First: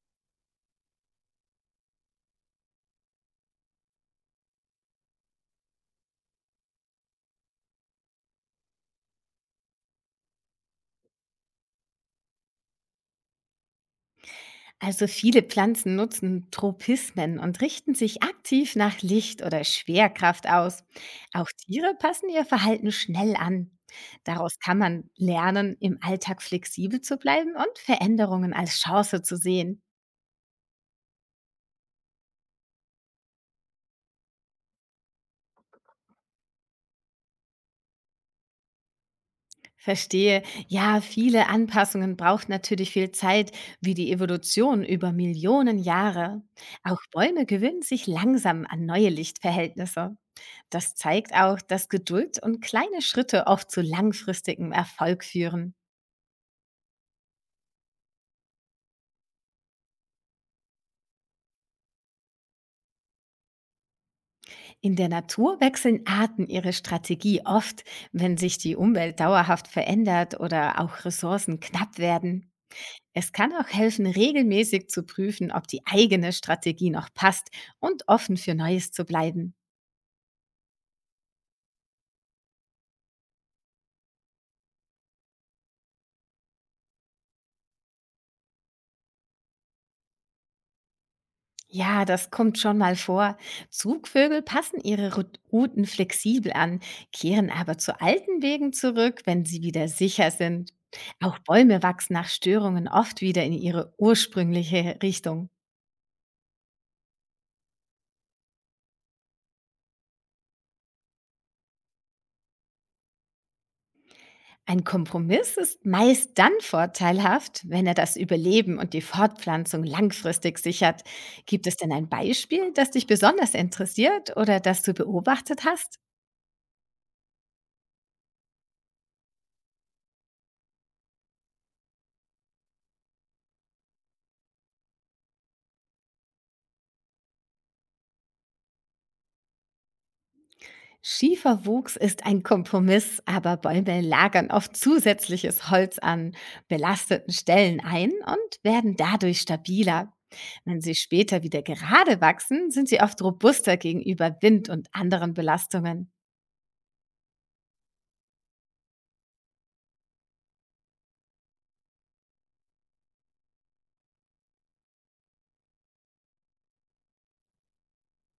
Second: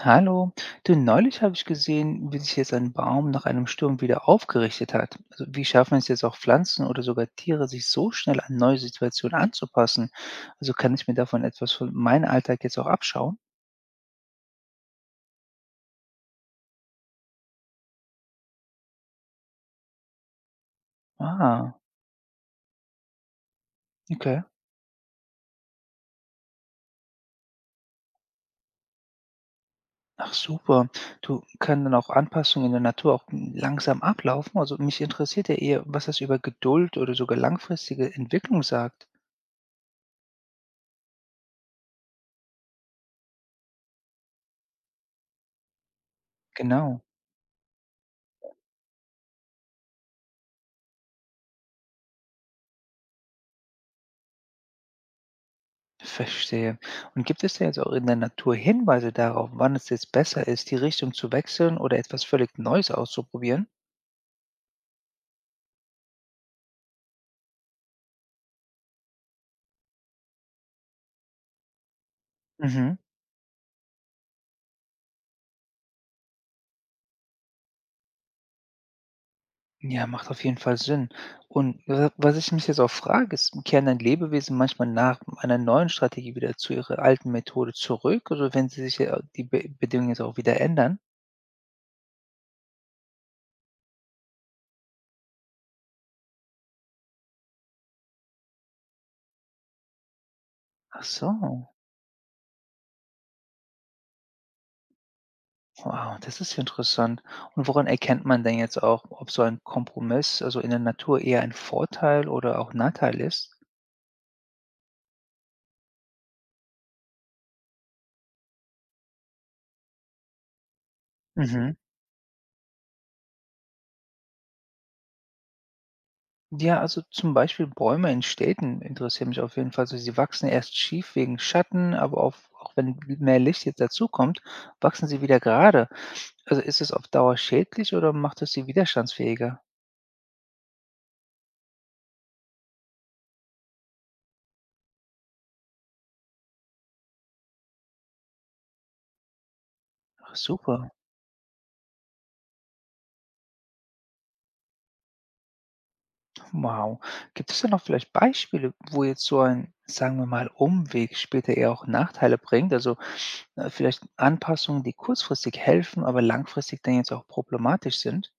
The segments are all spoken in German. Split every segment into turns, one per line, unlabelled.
Hallo, du, neulich habe ich gesehen, wie sich jetzt ein Baum nach einem Sturm wieder aufgerichtet hat. Also wie schaffen es jetzt auch Pflanzen oder sogar Tiere, sich so schnell an neue Situationen anzupassen? Also kann ich mir davon etwas von meinem Alltag jetzt auch abschauen?
Also viele Pflanzen nutzen Tropismen und richten sich aktiv nach Licht oder Schwerkraft aus. Auch
Ah,
Tiere passen ihr Verhalten schnell an.
okay.
Daraus kann man lernen, im Alltag flexibel zu bleiben und Veränderungen als Chance zu sehen.
Ach super. Du kann dann auch Anpassungen in der Natur auch langsam ablaufen. Also mich interessiert ja eher, was das über Geduld oder sogar langfristige Entwicklung sagt.
Verstehe, ja, viele Anpassungen braucht natürlich viel Zeit, wie die Evolution über Millionen Jahre. Auch
Genau.
Bäume gewöhnen sich langsam an neue Lichtverhältnisse. Das zeigt auch, dass Geduld und kleine Schritte oft zu langfristigem Erfolg führen.
Verstehe. Und gibt es da jetzt auch in der Natur Hinweise darauf, wann es jetzt besser ist, die Richtung zu wechseln oder etwas völlig Neues auszuprobieren?
In der Natur wechseln Arten ihre Strategie oft, wenn sich die Umwelt dauerhaft verändert oder auch Ressourcen knapp werden.
Mhm.
Es kann auch helfen, regelmäßig zu prüfen, ob die eigene Strategie noch passt und offen für Neues zu bleiben.
Ja, macht auf jeden Fall Sinn. Und was ich mich jetzt auch frage, ist, kehren dann Lebewesen manchmal nach einer neuen Strategie wieder zu ihrer alten Methode zurück, also wenn sie sich ja die Be Bedingungen jetzt auch wieder ändern?
Ja, das kommt schon mal vor. Zugvögel passen ihre Routen flexibel an, kehren aber zu alten Wegen zurück, wenn sie wieder sicher sind.
Ach so,
Auch Bäume wachsen nach Störungen oft wieder in ihre ursprüngliche Richtung.
wow, das ist ja interessant. Und woran erkennt man denn jetzt auch, ob so ein Kompromiss, also in der Natur eher ein Vorteil oder auch Nachteil ist?
Ein Kompromiss ist meist dann vorteilhaft, wenn er das Überleben und die Fortpflanzung langfristig sichert. Gibt
Mhm.
es denn ein Beispiel, das dich besonders interessiert oder das du beobachtet hast?
Ja, also zum Beispiel Bäume in Städten interessieren mich auf jeden Fall. Also sie wachsen erst schief wegen Schatten, aber auch, auch wenn mehr Licht jetzt dazukommt, wachsen sie wieder gerade. Also ist es auf Dauer schädlich oder macht es sie widerstandsfähiger?
Schieferwuchs ist ein Kompromiss, aber Bäume lagern oft zusätzliches Holz an belasteten Stellen ein und werden dadurch stabiler.
Ach,
Wenn
super,
sie später wieder gerade wachsen, sind sie oft robuster gegenüber Wind und anderen Belastungen.
wow. Gibt es da noch vielleicht Beispiele, wo jetzt so ein, sagen wir mal, Umweg später eher auch Nachteile bringt? Also vielleicht Anpassungen, die kurzfristig helfen, aber langfristig dann jetzt auch problematisch sind?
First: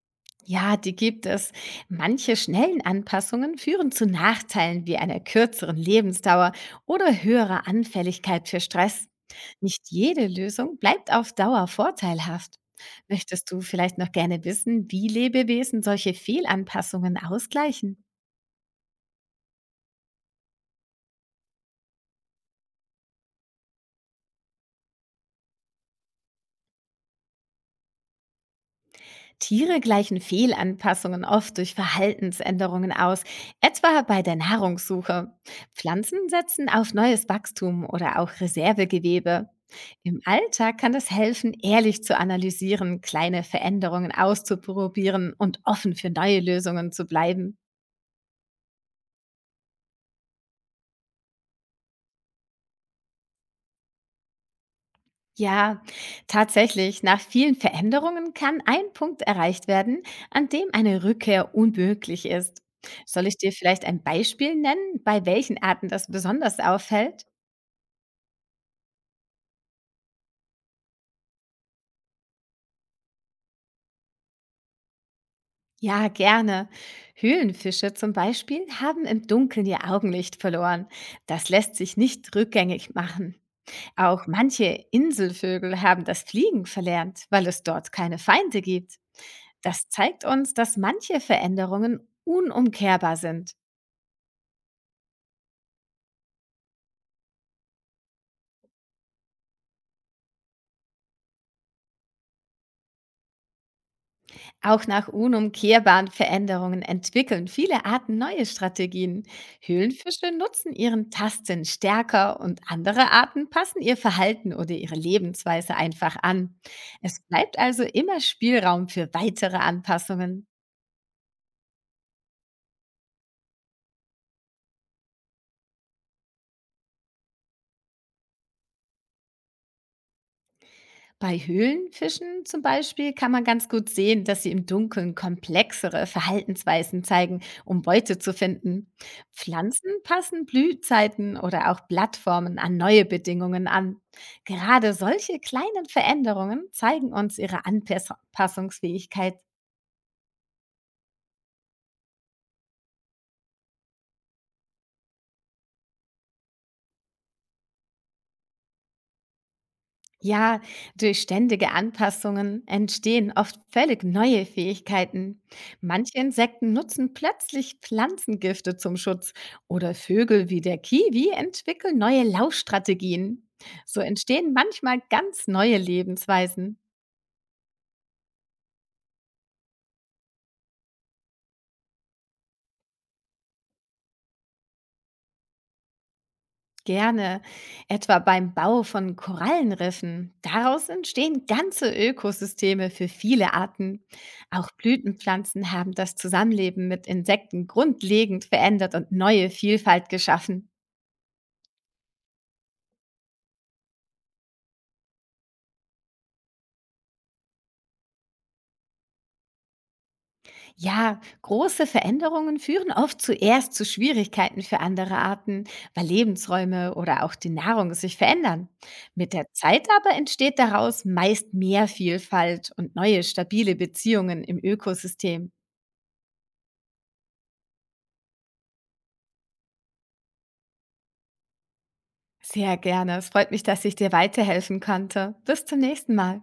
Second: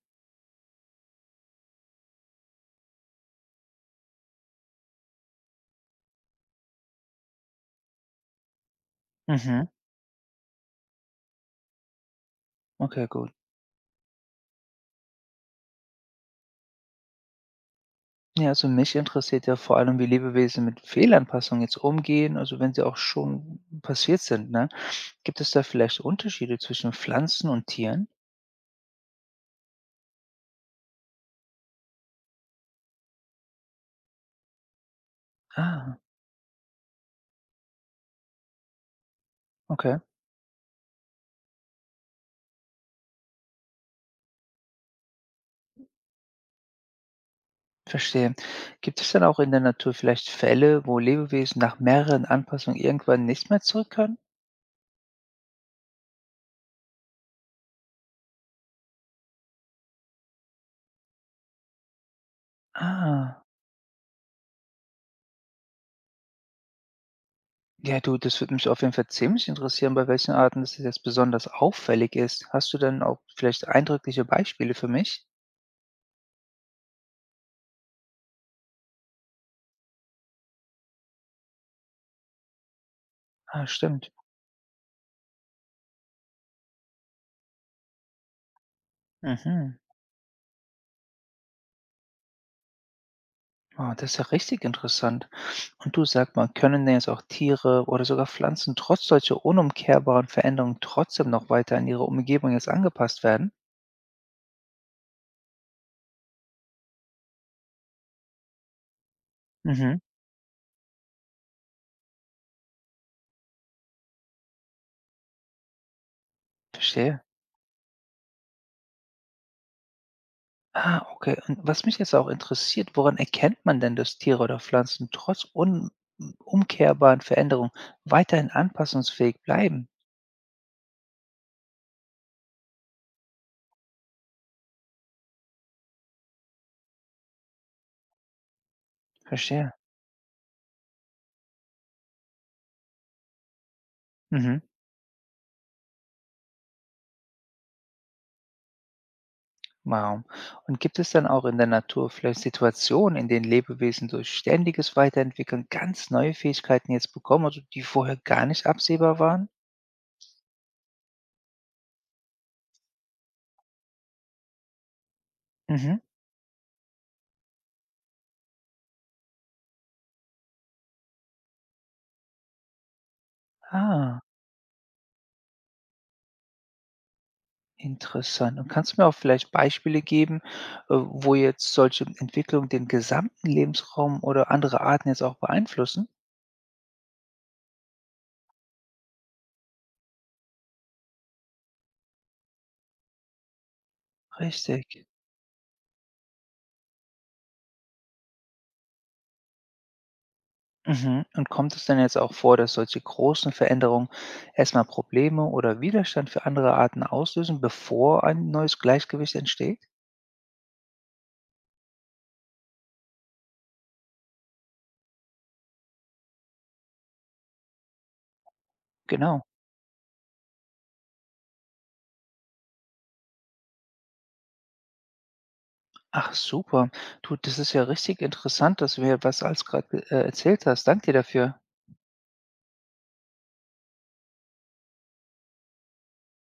Ja, die gibt es. Manche schnellen Anpassungen führen zu Nachteilen wie einer kürzeren Lebensdauer oder höherer Anfälligkeit für Stress.
Mhm,
Nicht jede Lösung bleibt auf Dauer vorteilhaft.
okay, gut.
Möchtest du vielleicht noch gerne wissen, wie Lebewesen solche Fehlanpassungen ausgleichen?
Ja, also mich interessiert ja vor allem, wie Lebewesen mit Fehlanpassung jetzt umgehen, also wenn sie auch schon passiert sind, ne? Gibt es da vielleicht Unterschiede zwischen Pflanzen und Tieren?
Tiere gleichen Fehlanpassungen oft durch Verhaltensänderungen aus, etwa bei der Nahrungssuche.
Ah,
Pflanzen setzen auf neues Wachstum oder auch Reservegewebe.
okay,
Im Alltag kann es helfen, ehrlich zu analysieren, kleine Veränderungen auszuprobieren und offen für neue Lösungen zu bleiben.
verstehe. Gibt es dann auch in der Natur vielleicht Fälle, wo Lebewesen nach mehreren Anpassungen irgendwann nicht mehr zurück können?
Ja, tatsächlich. Nach vielen Veränderungen kann ein Punkt erreicht werden, an dem eine Rückkehr unmöglich ist. Soll ich
Ah,
dir vielleicht ein Beispiel nennen, bei welchen Arten das besonders auffällt?
ja, du, das würde mich auf jeden Fall ziemlich interessieren, bei welchen Arten das jetzt besonders auffällig ist. Hast du dann auch vielleicht eindrückliche Beispiele für mich?
Ja, gerne. Höhlenfische zum Beispiel haben im Dunkeln ihr Augenlicht verloren. Das lässt sich nicht rückgängig machen.
Ah, stimmt.
Auch manche Inselvögel haben das Fliegen verlernt, weil es dort keine Feinde gibt.
Mhm.
Das zeigt uns, dass manche Veränderungen unumkehrbar sind.
Ah, das ist ja richtig interessant. Und du sag mal, können denn jetzt auch Tiere oder sogar Pflanzen trotz solcher unumkehrbaren Veränderungen trotzdem noch weiter an ihre Umgebung jetzt angepasst werden?
Auch nach unumkehrbaren Veränderungen entwickeln viele Arten neue Strategien.
Mhm,
Höhlenfische nutzen ihren Tastsinn stärker und andere Arten passen ihr Verhalten oder ihre Lebensweise einfach an. Es
verstehe.
bleibt also immer Spielraum für weitere Anpassungen.
Ah, okay. Und was mich jetzt auch interessiert, woran erkennt man denn, dass Tiere oder Pflanzen trotz unumkehrbaren Veränderungen weiterhin anpassungsfähig bleiben?
Bei Höhlenfischen zum Beispiel kann man ganz gut sehen, dass sie im Dunkeln komplexere Verhaltensweisen zeigen, um Beute zu finden.
Verstehe.
Pflanzen passen Blühzeiten oder auch Blattformen an neue Bedingungen an.
Mhm.
Gerade solche kleinen Veränderungen zeigen uns ihre Anpassungsfähigkeit.
Wow. Und gibt es dann auch in der Natur vielleicht Situationen, in denen Lebewesen durch ständiges Weiterentwickeln ganz neue Fähigkeiten jetzt bekommen, also die vorher gar nicht absehbar waren?
Ja, durch ständige Anpassungen entstehen oft völlig neue Fähigkeiten.
Mhm.
Manche Insekten nutzen plötzlich Pflanzengifte zum Schutz oder Vögel wie der Kiwi entwickeln neue Laufstrategien. So
Ah,
entstehen manchmal ganz neue Lebensweisen.
interessant. Und kannst du mir auch vielleicht Beispiele geben, wo jetzt solche Entwicklungen den gesamten Lebensraum oder andere Arten jetzt auch beeinflussen?
Gerne, etwa beim Bau von Korallenriffen. Daraus entstehen ganze Ökosysteme für viele Arten. Auch
Richtig.
Blütenpflanzen haben das Zusammenleben mit Insekten grundlegend verändert und neue Vielfalt geschaffen.
Mhm. Und kommt es denn jetzt auch vor, dass solche großen Veränderungen erstmal Probleme oder Widerstand für andere Arten auslösen, bevor ein neues Gleichgewicht entsteht?
Ja, große Veränderungen führen oft zuerst zu Schwierigkeiten für andere Arten, weil Lebensräume oder auch die Nahrung sich verändern. Mit
Genau.
der Zeit aber entsteht daraus meist mehr Vielfalt und neue stabile Beziehungen im Ökosystem.
Ach super. Du, das ist ja richtig interessant, dass du mir was als gerade erzählt hast. Danke dir dafür.
Sehr gerne. Es freut mich, dass ich dir weiterhelfen konnte. Bis zum nächsten Mal.